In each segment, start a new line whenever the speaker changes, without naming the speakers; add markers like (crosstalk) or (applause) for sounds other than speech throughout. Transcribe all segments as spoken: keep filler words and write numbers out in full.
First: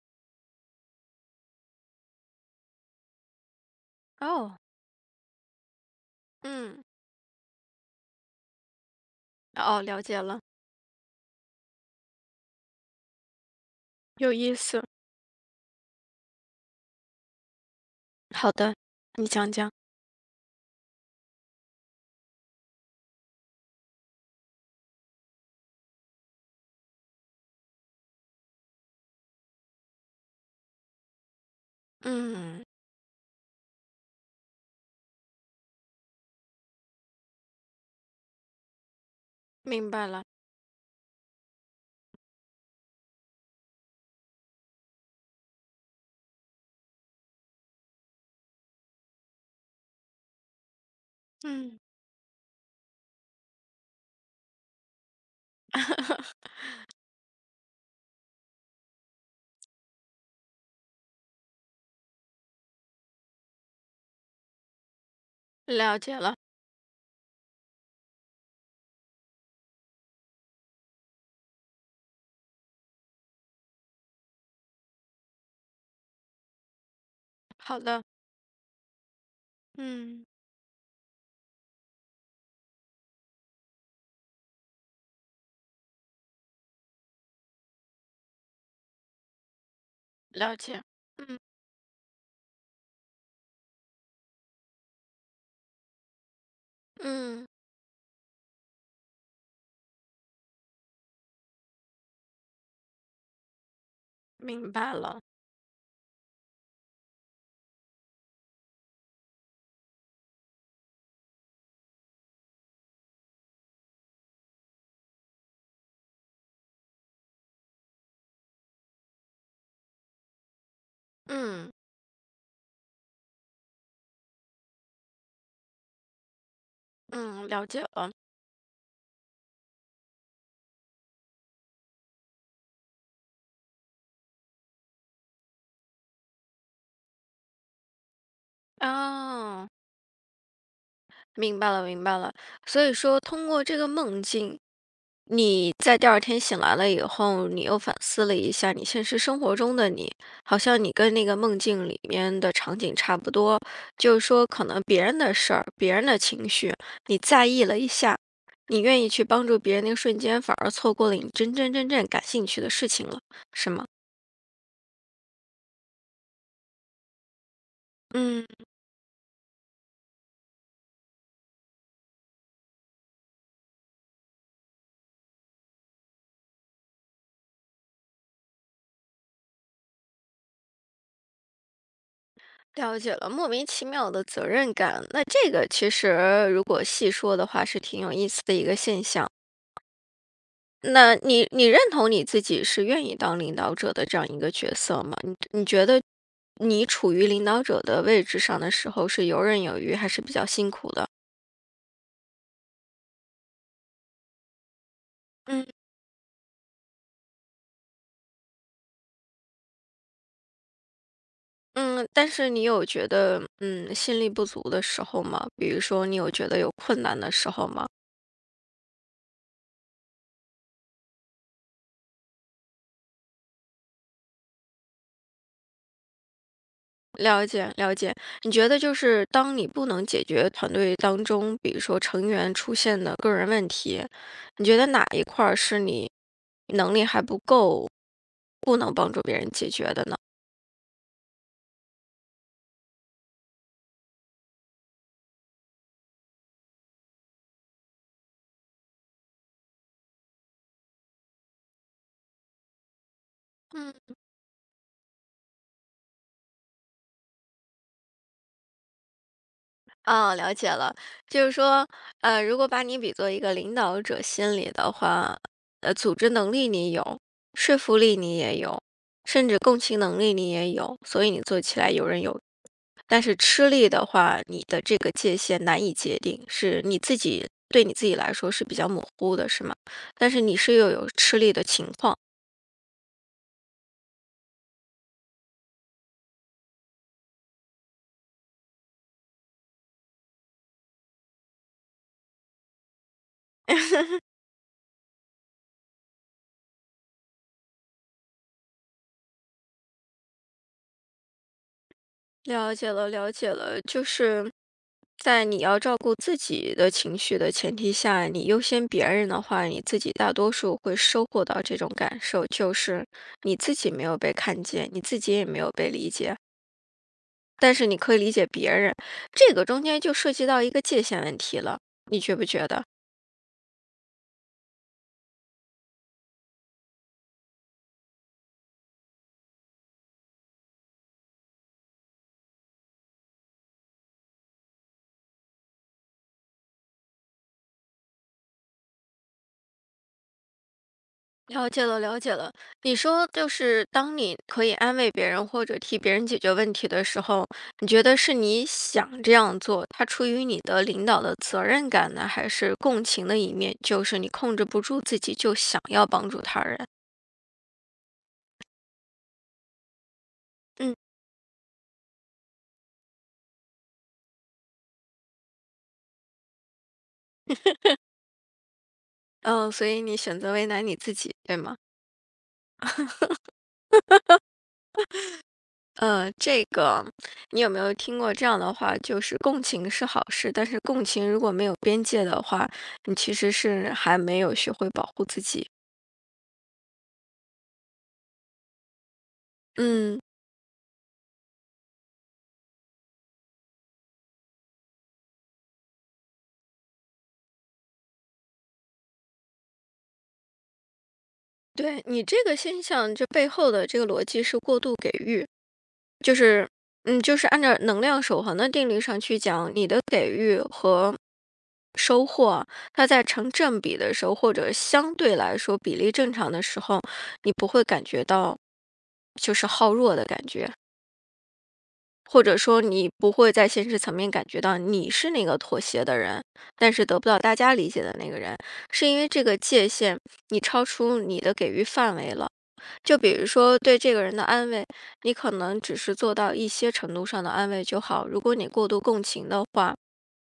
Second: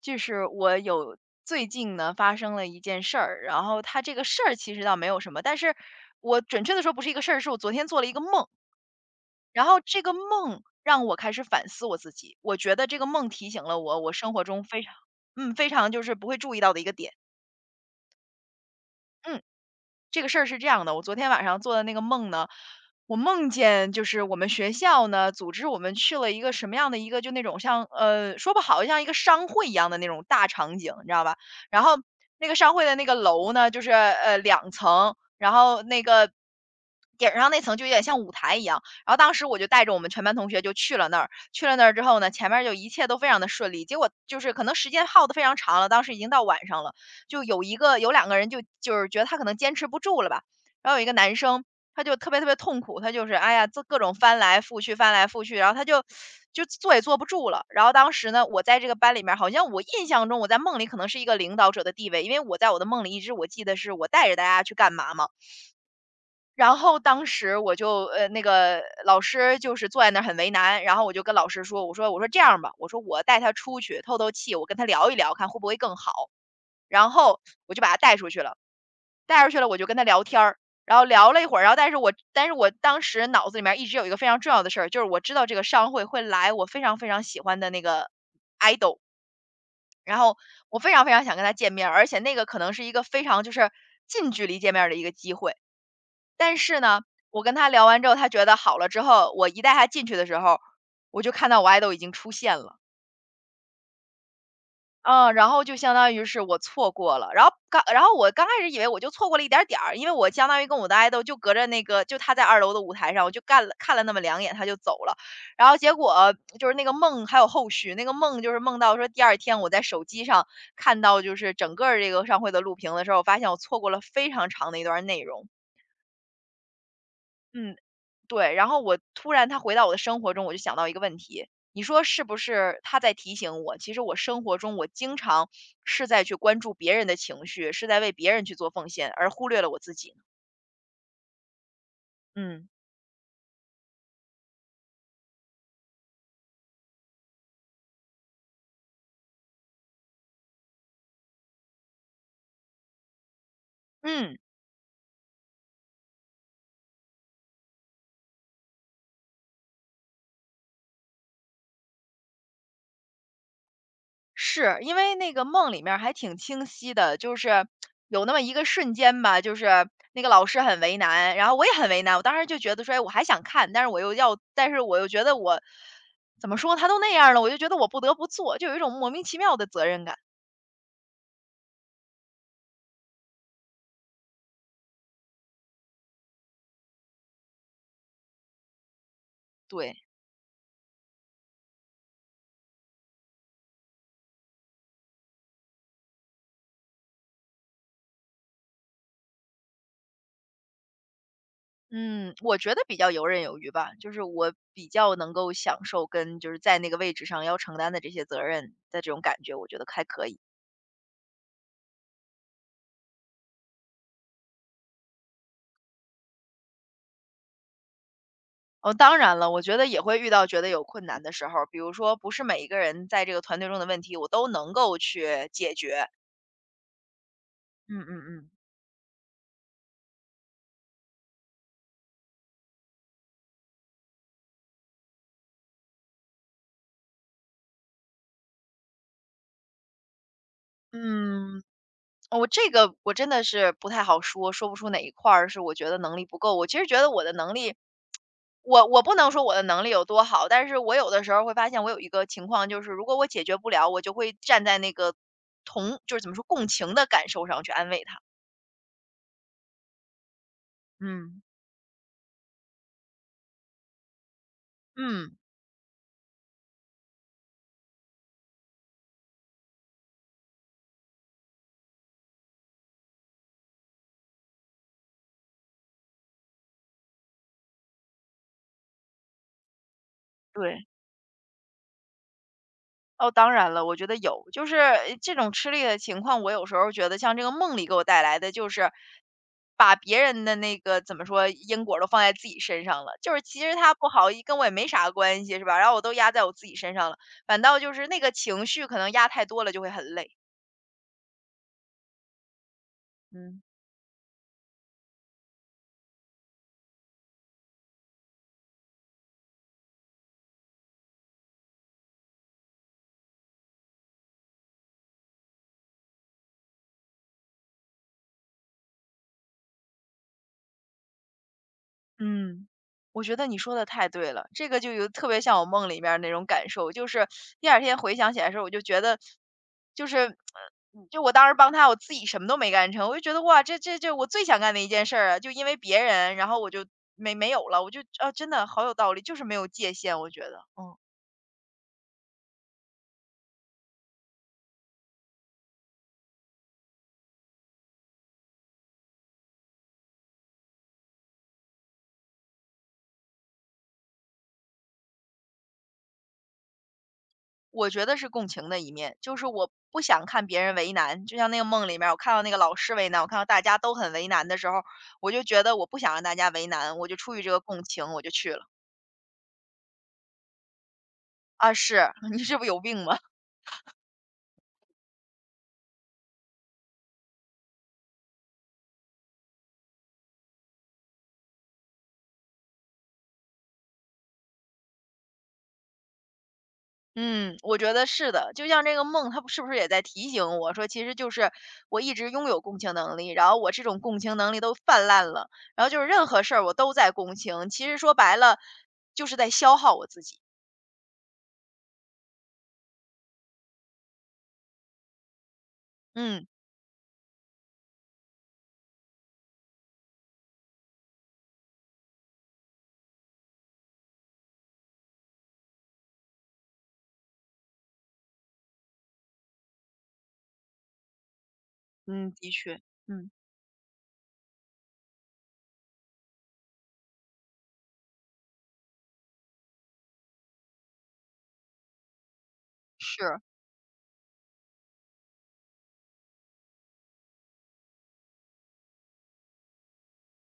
就是我有最近呢发生了一件事儿，然后它这个事儿
哦。
其实倒没有什么，但是我准确的
嗯。
说不是一个事儿，是我昨天做了一个梦，然后
哦，了
这个
解了。
梦让我开始反思我自己，我觉得这个梦提醒了我，我
有
生活
意
中非
思。
常，嗯，非常就是不会注意到的一个点，
好的，你
嗯。
讲讲。
这个事儿是这样的，我昨天晚上做的那个梦呢，我梦见就是我们学校呢组织我们去了一个什么样的一个就那种像呃说不好像一个商会一样的那种大场景，你知道吧？然后那个
嗯，
商会的那个楼呢，就是呃两层，然后那个顶上那层就有点像舞台一样。然后当时我就带
明
着我
白
们
了。
全班同学就去了那儿，去了那儿之后呢，前面就一切都非常的顺利，结果就是可能时间耗的非常长了，当时已经到晚上了。就有一个有两个人就就是觉得他可能坚持不住了吧，然后有一个男生，
嗯。
他就特别特别痛苦，他就是，哎呀，这各种翻来覆去翻来覆去，然后他就
(laughs)
就坐也坐不住了。然后当时呢，我在这个班里面好像我印象中我在梦里可能是一个领导者的地位，因为我在我的梦里一直我记得是我带着大家去干嘛嘛。
了解了。
然后当时我就呃，那个老师就是坐在那儿很为难，然后我就跟老师说，我说我说：“这样吧，我说我带他出去透透气，我跟他聊一聊，看会不会更好。”然后我
好
就把他
的。
带出去了，带出去了我就跟他聊
嗯。
天儿，然后聊了一会儿，然后但是我但是我当时脑子里面一直有一个非常重要的事儿，就是我知道这个商会会来我非常非常喜欢的那个 idol，然后
了
我
解。
非常非常想
嗯
跟他见面而且那个可能是一个非常就是近距离见面的一个机会。但是呢，我
嗯，
跟他聊完之后，他觉得好了之后，我一带他进去的时候，我就看到我 idol 已经出现了。
明白了。
嗯，然后就相当于是我错过了，然后刚然后我刚开始以为我就错过了一点儿点儿，因为我相当于跟我的爱豆就隔着那个就他在二楼的舞台上，我就干了看了那么两眼他就走了。然后结果就是那个梦还有后续，那个梦就是梦到说第二天我在手机上看到就是
嗯
整个儿这个上会的录屏的时候，我发现我错过了非常长的一段儿内容，
嗯，了
嗯。
解了。
对，然后我突然他回到我的生活中，我就想到一个问题，你说是不是他在提醒我，其实我生活中我经常是在去关注别人的情绪，是在为别人去做奉献，而忽略
哦。
了我自己呢？
明白了，明白了。
嗯
所以说，通过这个梦境，你在第二天醒来了以后，你又反思了一下你现实生活中的你，好像你跟那个梦境里面的场景差不多，就是
嗯，
说可能别人的事儿、别人的情绪，你在意了一下，你愿意去帮助别人那个瞬间，反而错过了你真真正正感兴趣的事情了，是吗？
是因为那个梦里面儿还挺清晰的，就是有那么
嗯，
一个瞬间吧，就是那个老师很为难，然后我也很为难。我当时就觉得说，哎，我还想看，但是我又要，但是我又觉得我怎么说，他都那样了，我就觉得我不得不做，就有一种莫名其妙的责任感。
了解了，莫名其妙的责任感，那这个其实如果细说的话，是挺有意思的一个现象。
对，
那你你认同你自己是愿意当领导者的这样一个角色吗？你你觉得你处于领导者的位置上的时候是游刃有余，还是比较辛苦的？
嗯，我觉得比较游刃有余吧，就是我比较能够
嗯
享受跟就是在那个位置上要承担的这些责任的这种感觉，我觉得还可以。
嗯，但是你有觉得嗯心力不足的时候吗？比如说你有觉得有困难的时候吗？
哦，当然了，我觉得也会遇到觉得有困难的时候，比如说不是每一个人在这个团队中的问题，我都能够去解决。
了解了
嗯
解，
嗯嗯
你觉得就是当你不能解决团队当中，比如说成员出现的个人问题，你觉得哪一块儿是你能力还不够，不能帮助别人解决的呢？
嗯，我这个我真的是不太好说，说不出哪一块儿是我觉得能力不够。我其实觉得我的能力我我不能说我的能力有多好，但是我有的时候会发现我有一个情况，就是如果我解决不了，我就
嗯。
会站在那个同就是怎么说，共情的感受上去安慰他。
哦，了解了，
嗯。
就是说，呃，如果把你比作一个领导者心理的
嗯，
话，呃，组织能力你有，说服力你也有，甚至共情能力你也有，所以你做起来游刃有但是吃力的话，你的这个界限难以界定，是你自己对你自己来说是比较模糊的，是吗？但是你是
对。
又有吃力的情况。
哦，当然了，我觉得有。就是呃这种吃力的情况，我有时候觉得像这个梦里给我带来的就是把别人的那个怎么说，因果都放在自己身上了。就是其实他不好，一跟我也没啥关系，是吧？然后我都压在我自己身上了，反倒就是那个情绪可能压太多了就会很累。
了解了，了解
嗯。
了，就是在你要照顾自己的情绪的前提下，你优先别人的话，你自己大多数会收获到这种感受，就是你自己没有被看见，你自己也没有被理解，但是你可以理解别人，这个中间就涉及到一个界限问题了，你觉不觉
嗯，
得？
我觉得你说的太对了，这个就有特别像我梦里面儿那种感受，就是第二天回想起来的时候，我就觉得就是，呃，就我当时帮他，我自己什么都没干成，我就觉得哇，这这这我最想干的一件事儿啊，就因为别人，然后我就没没有了，我就啊，真的好有道理，就是没有界限，我觉得，嗯，
了解了，了解了。你说，就是当你可以安慰别人或者替别人解决问题的时候，你觉得是你想这样做，它出于你的领导的责任感呢，还是共情的一面？就是你控制不住自己，就想要帮助他人。
我觉得是共情的一面，就是我不想看别人为
嗯。
难，就像那个梦里面儿我看到那个老师为难，我看到大家都很为难的时候，我就觉得我不想让大家为难，我就出于这个共情，我就去了。
嗯，所以你选择为难你自己，对
啊，
吗？
是，(laughs) 你是不是有病吧？
呃，这个你有没有听过这样的话？就是共情是好事，但是共情如果没有边界的话，你其实是还没有学会保护自己。
嗯，我觉得是的，就像这个梦，它不是不是也在
嗯，
提醒我说，其实就是我一直拥有共情能力，然后我这种共情能力都泛滥了，然后就是任何事儿我都在共情，其实说白了就是在消耗我自己。
对，你这个现象，这背后的这个逻辑是过度给予，就
嗯
是，嗯，就是按照能量守恒的定律上去讲，你的给予和收获，它在成正比的时候，或者相对来说比例正常的时候，你不会感觉到就是好弱的感觉，
嗯，
或
的
者
确，
说你
嗯，
不会在现实层面感觉到你是那个妥协的人，但是得不到大家理解的那个人，是因为这个界限你超出你的给予范围了。就比
是，
如说对这个人的安慰，你可能只是做到一些程度上的安慰就好。如果你过度共情的话，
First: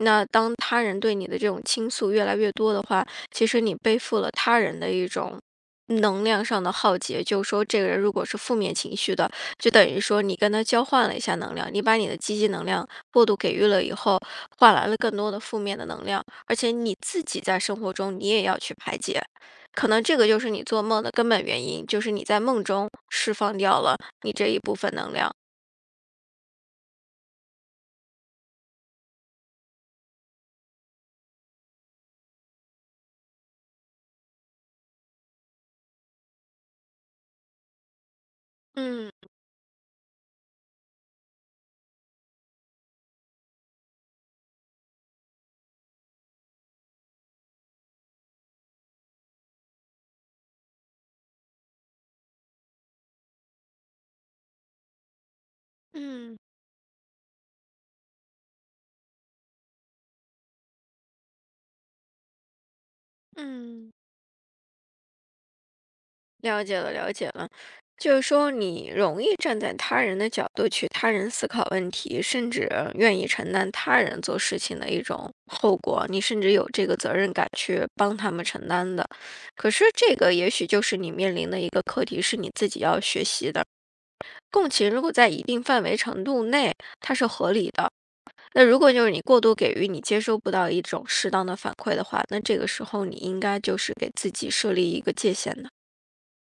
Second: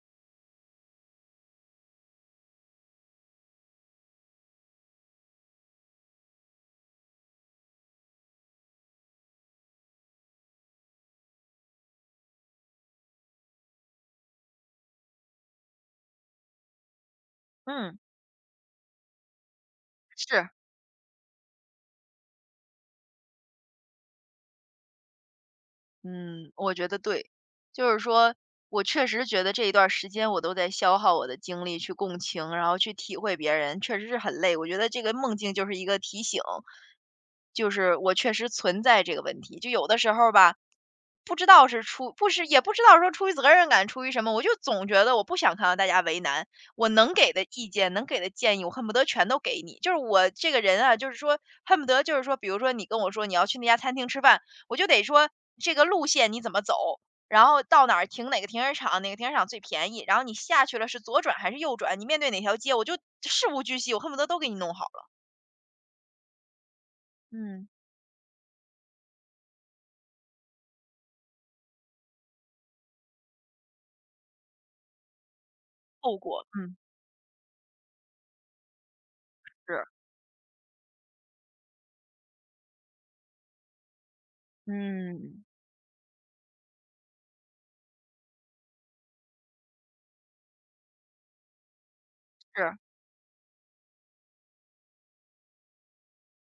那当他人对你的这种倾诉越来越多的话，其实你背负了他人的一种能量上的浩劫。就是说，这个人如果是负面情绪的，就等于说你跟他交换了一下能量，你把你的积极能量过度给予了以后，换来了更多的负面的能量，而且你自己在生活
嗯
中你也要去排解。可能这个就
是。
是你做梦的根本原因，就是你在梦中释放掉了你这一部分能量。
嗯，我觉得对。就是说我确实觉得这一段儿时间我都在消耗我的精力去共情，然后去体会别人，确实是很累。我觉得这个梦境就是一个提醒，就是我确实存在
嗯。
这个问题。就有的时候吧，不知道是出，不是，也不知道说出于责任感，出于什么，我就总觉得我不想看到大家为难，我能给的意见，能给的建议，我恨不得全都给你。就是我这个人啊，就是说恨不得就是说，比如说你跟我说你要去那家餐厅吃饭。我就得说这个路线
嗯
你怎么走，然后到哪儿停哪个停车场，哪个停车场最便宜，然后你下去了是左转还是右转，你面对哪条街，我就事无巨细，
嗯。
我恨不得都给你弄好了。
了解了，了解了。
嗯，
就是说，你容易站在他人的角度去他人思考问题，甚至愿意承担他人做事情的一种后果，
后
你甚
果，
至有
嗯，
这个责任感去帮他们承担的。可
是，
是，这个也许就是你面临的一个课题，是你自己要学习的。共情如果在
嗯，
一定范围程度内，它是合理的。那如果就是你过度给予，你接收不到一种适当的反馈的话，那这个
是，
时候你应该就是给自己设立一个界限的。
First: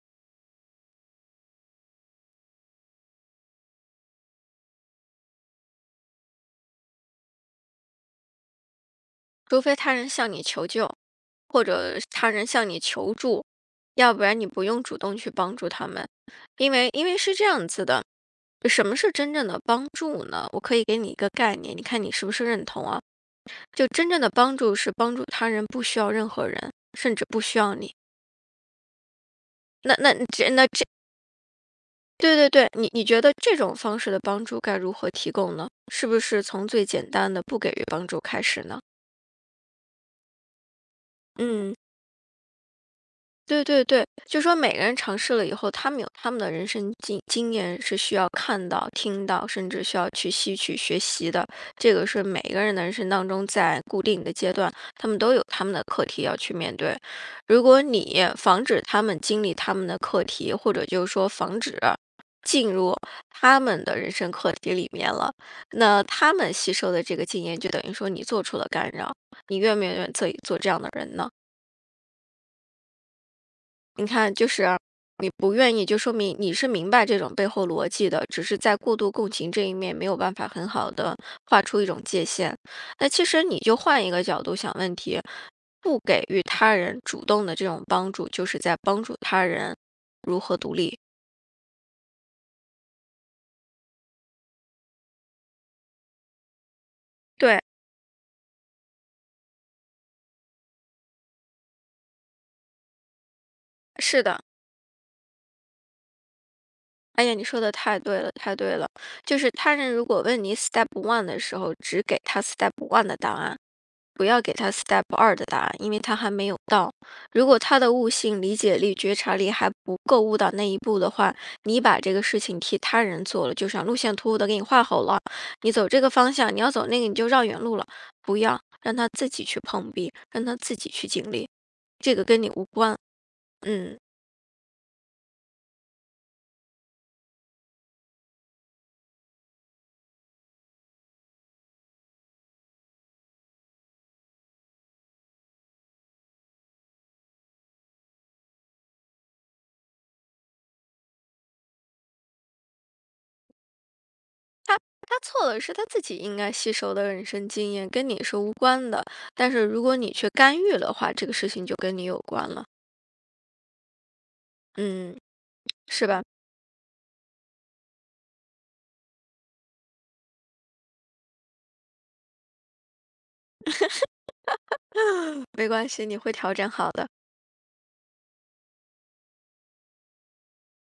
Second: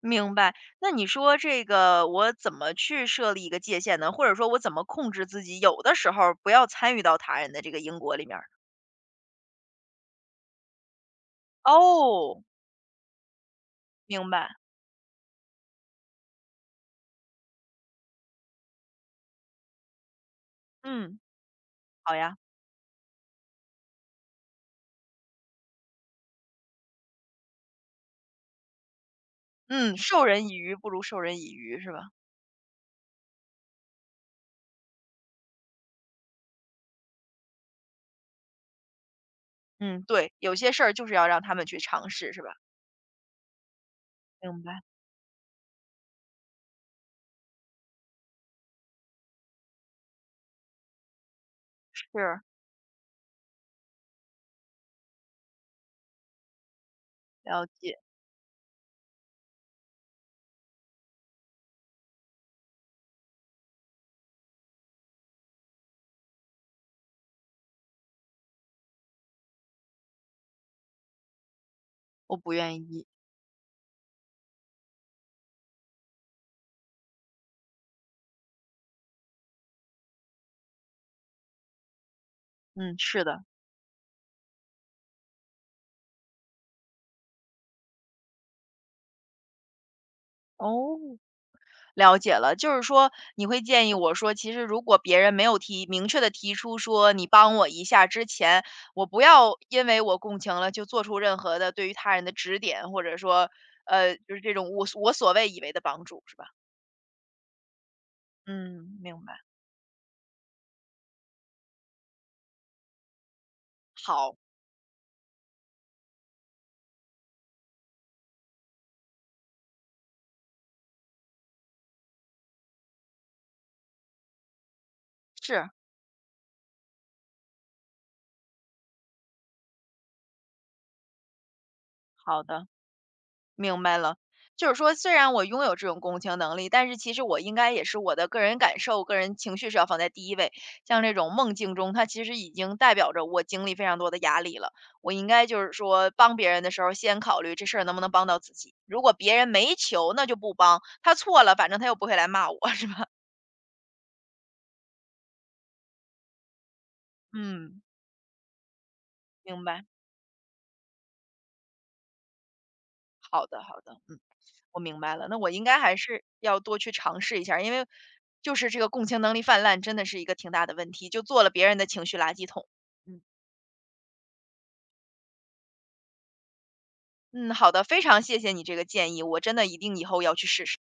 明白。那你说这个我怎么去设立一个界限呢？或者说我怎么控制自己，有的时候儿不要参与到他人的这个因果里面儿？
除非他人向你求救，或者他
哦，
人向你求助，要不
明
然你
白，
不用主动去帮助他们。因为因为是这样子的，什么是真正的帮助呢？我可以给你一
嗯，
个概念，你看你
好
是不
呀，
是认同啊？就真正的帮助是帮助他人，不需要任何人，甚至不需要你。那
嗯，
那
授人
这
以
那
鱼
这，
不如授人以渔，是吧？
对对对，你你觉得这种方式的帮助该如何提供呢？是不是从最简单的不给予帮助开始呢？
嗯，对，有些事儿就是要让他们
嗯。
去尝试，是吧？
对对对，就说
明
每个
白，
人尝试了以后，他们有他们的人生经经验是需要看到、听到，甚至需要去吸取学习的。这个是每
是，
个人的人生当中，在固定的阶段，他们都有他们的课题要去面对。如
了
果
解，
你防止他们经历他们的课题，或者就是说防止进入他们的人生课题里面了，那他们吸收的这个经验，就等于说你做出了干扰。你愿不愿意做做这样的人呢？
我不愿意。
你看，就是你不愿意，就说明你是明白这种背后逻辑的，只是在过度共情这一面没有办法很好的画出一种界限。
嗯，
那
是
其实
的，
你就换一个角度想问题，不给予他人主动的这种帮助，就是在帮助他人如何独立。
哦，了解了。就是说，你会建议我说，其实如果别人没有提明确的提出说你帮
对，
我一下之前，我不要因为我共情了就做出任何的对于他人的指点，或者说，呃，
是
就是
的。
这种我我所谓以为的帮助，是吧？
哎呀，你说的太对了，太对了。
嗯，明
就
白。
是他人如果问你 step one 的时候，只给他 step one 的答案，不
好，
要给他 step 二的答案，因为他还没有到。如果他的悟性、理解力、觉察力还不够悟到那一步的话，你把这个事情替他人做了，就像路线图我都给你画好了，
是
你走这个方向，你要走那个你就绕远路了。不要让他自己去碰壁，让他自己去经历，这个跟
好
你无
的。
关。
明
嗯，
白了，就是说，虽然我拥有这种共情能力，但是其实我应该也是我的个人感受、个人情绪是要放在第一位。像这种梦境中，它其实已经代表着我经历非常多的压力了。我应该就是说，帮别人的时候，先考虑这事儿能不能帮到自己。如果别人没求，那就不帮。他错了，反正他又不会来骂我，是吧？
他他错了是他自己应该吸收的人
(laughs)
生经
嗯，
验，跟你是无关的。但
明
是如
白。
果你去干预的话，这个事情就跟你有关了。
好的，好的，嗯，我明白
嗯，
了。那我应该还
是
是
吧？
要多去尝试一下儿，因为就是这个共情能力泛滥，真的是一个挺大的问题，就做了别人的情绪垃圾桶。嗯
没关系，你会调整好的。
嗯，好的，非常谢谢你这个建议，我真的一定以后要去试试。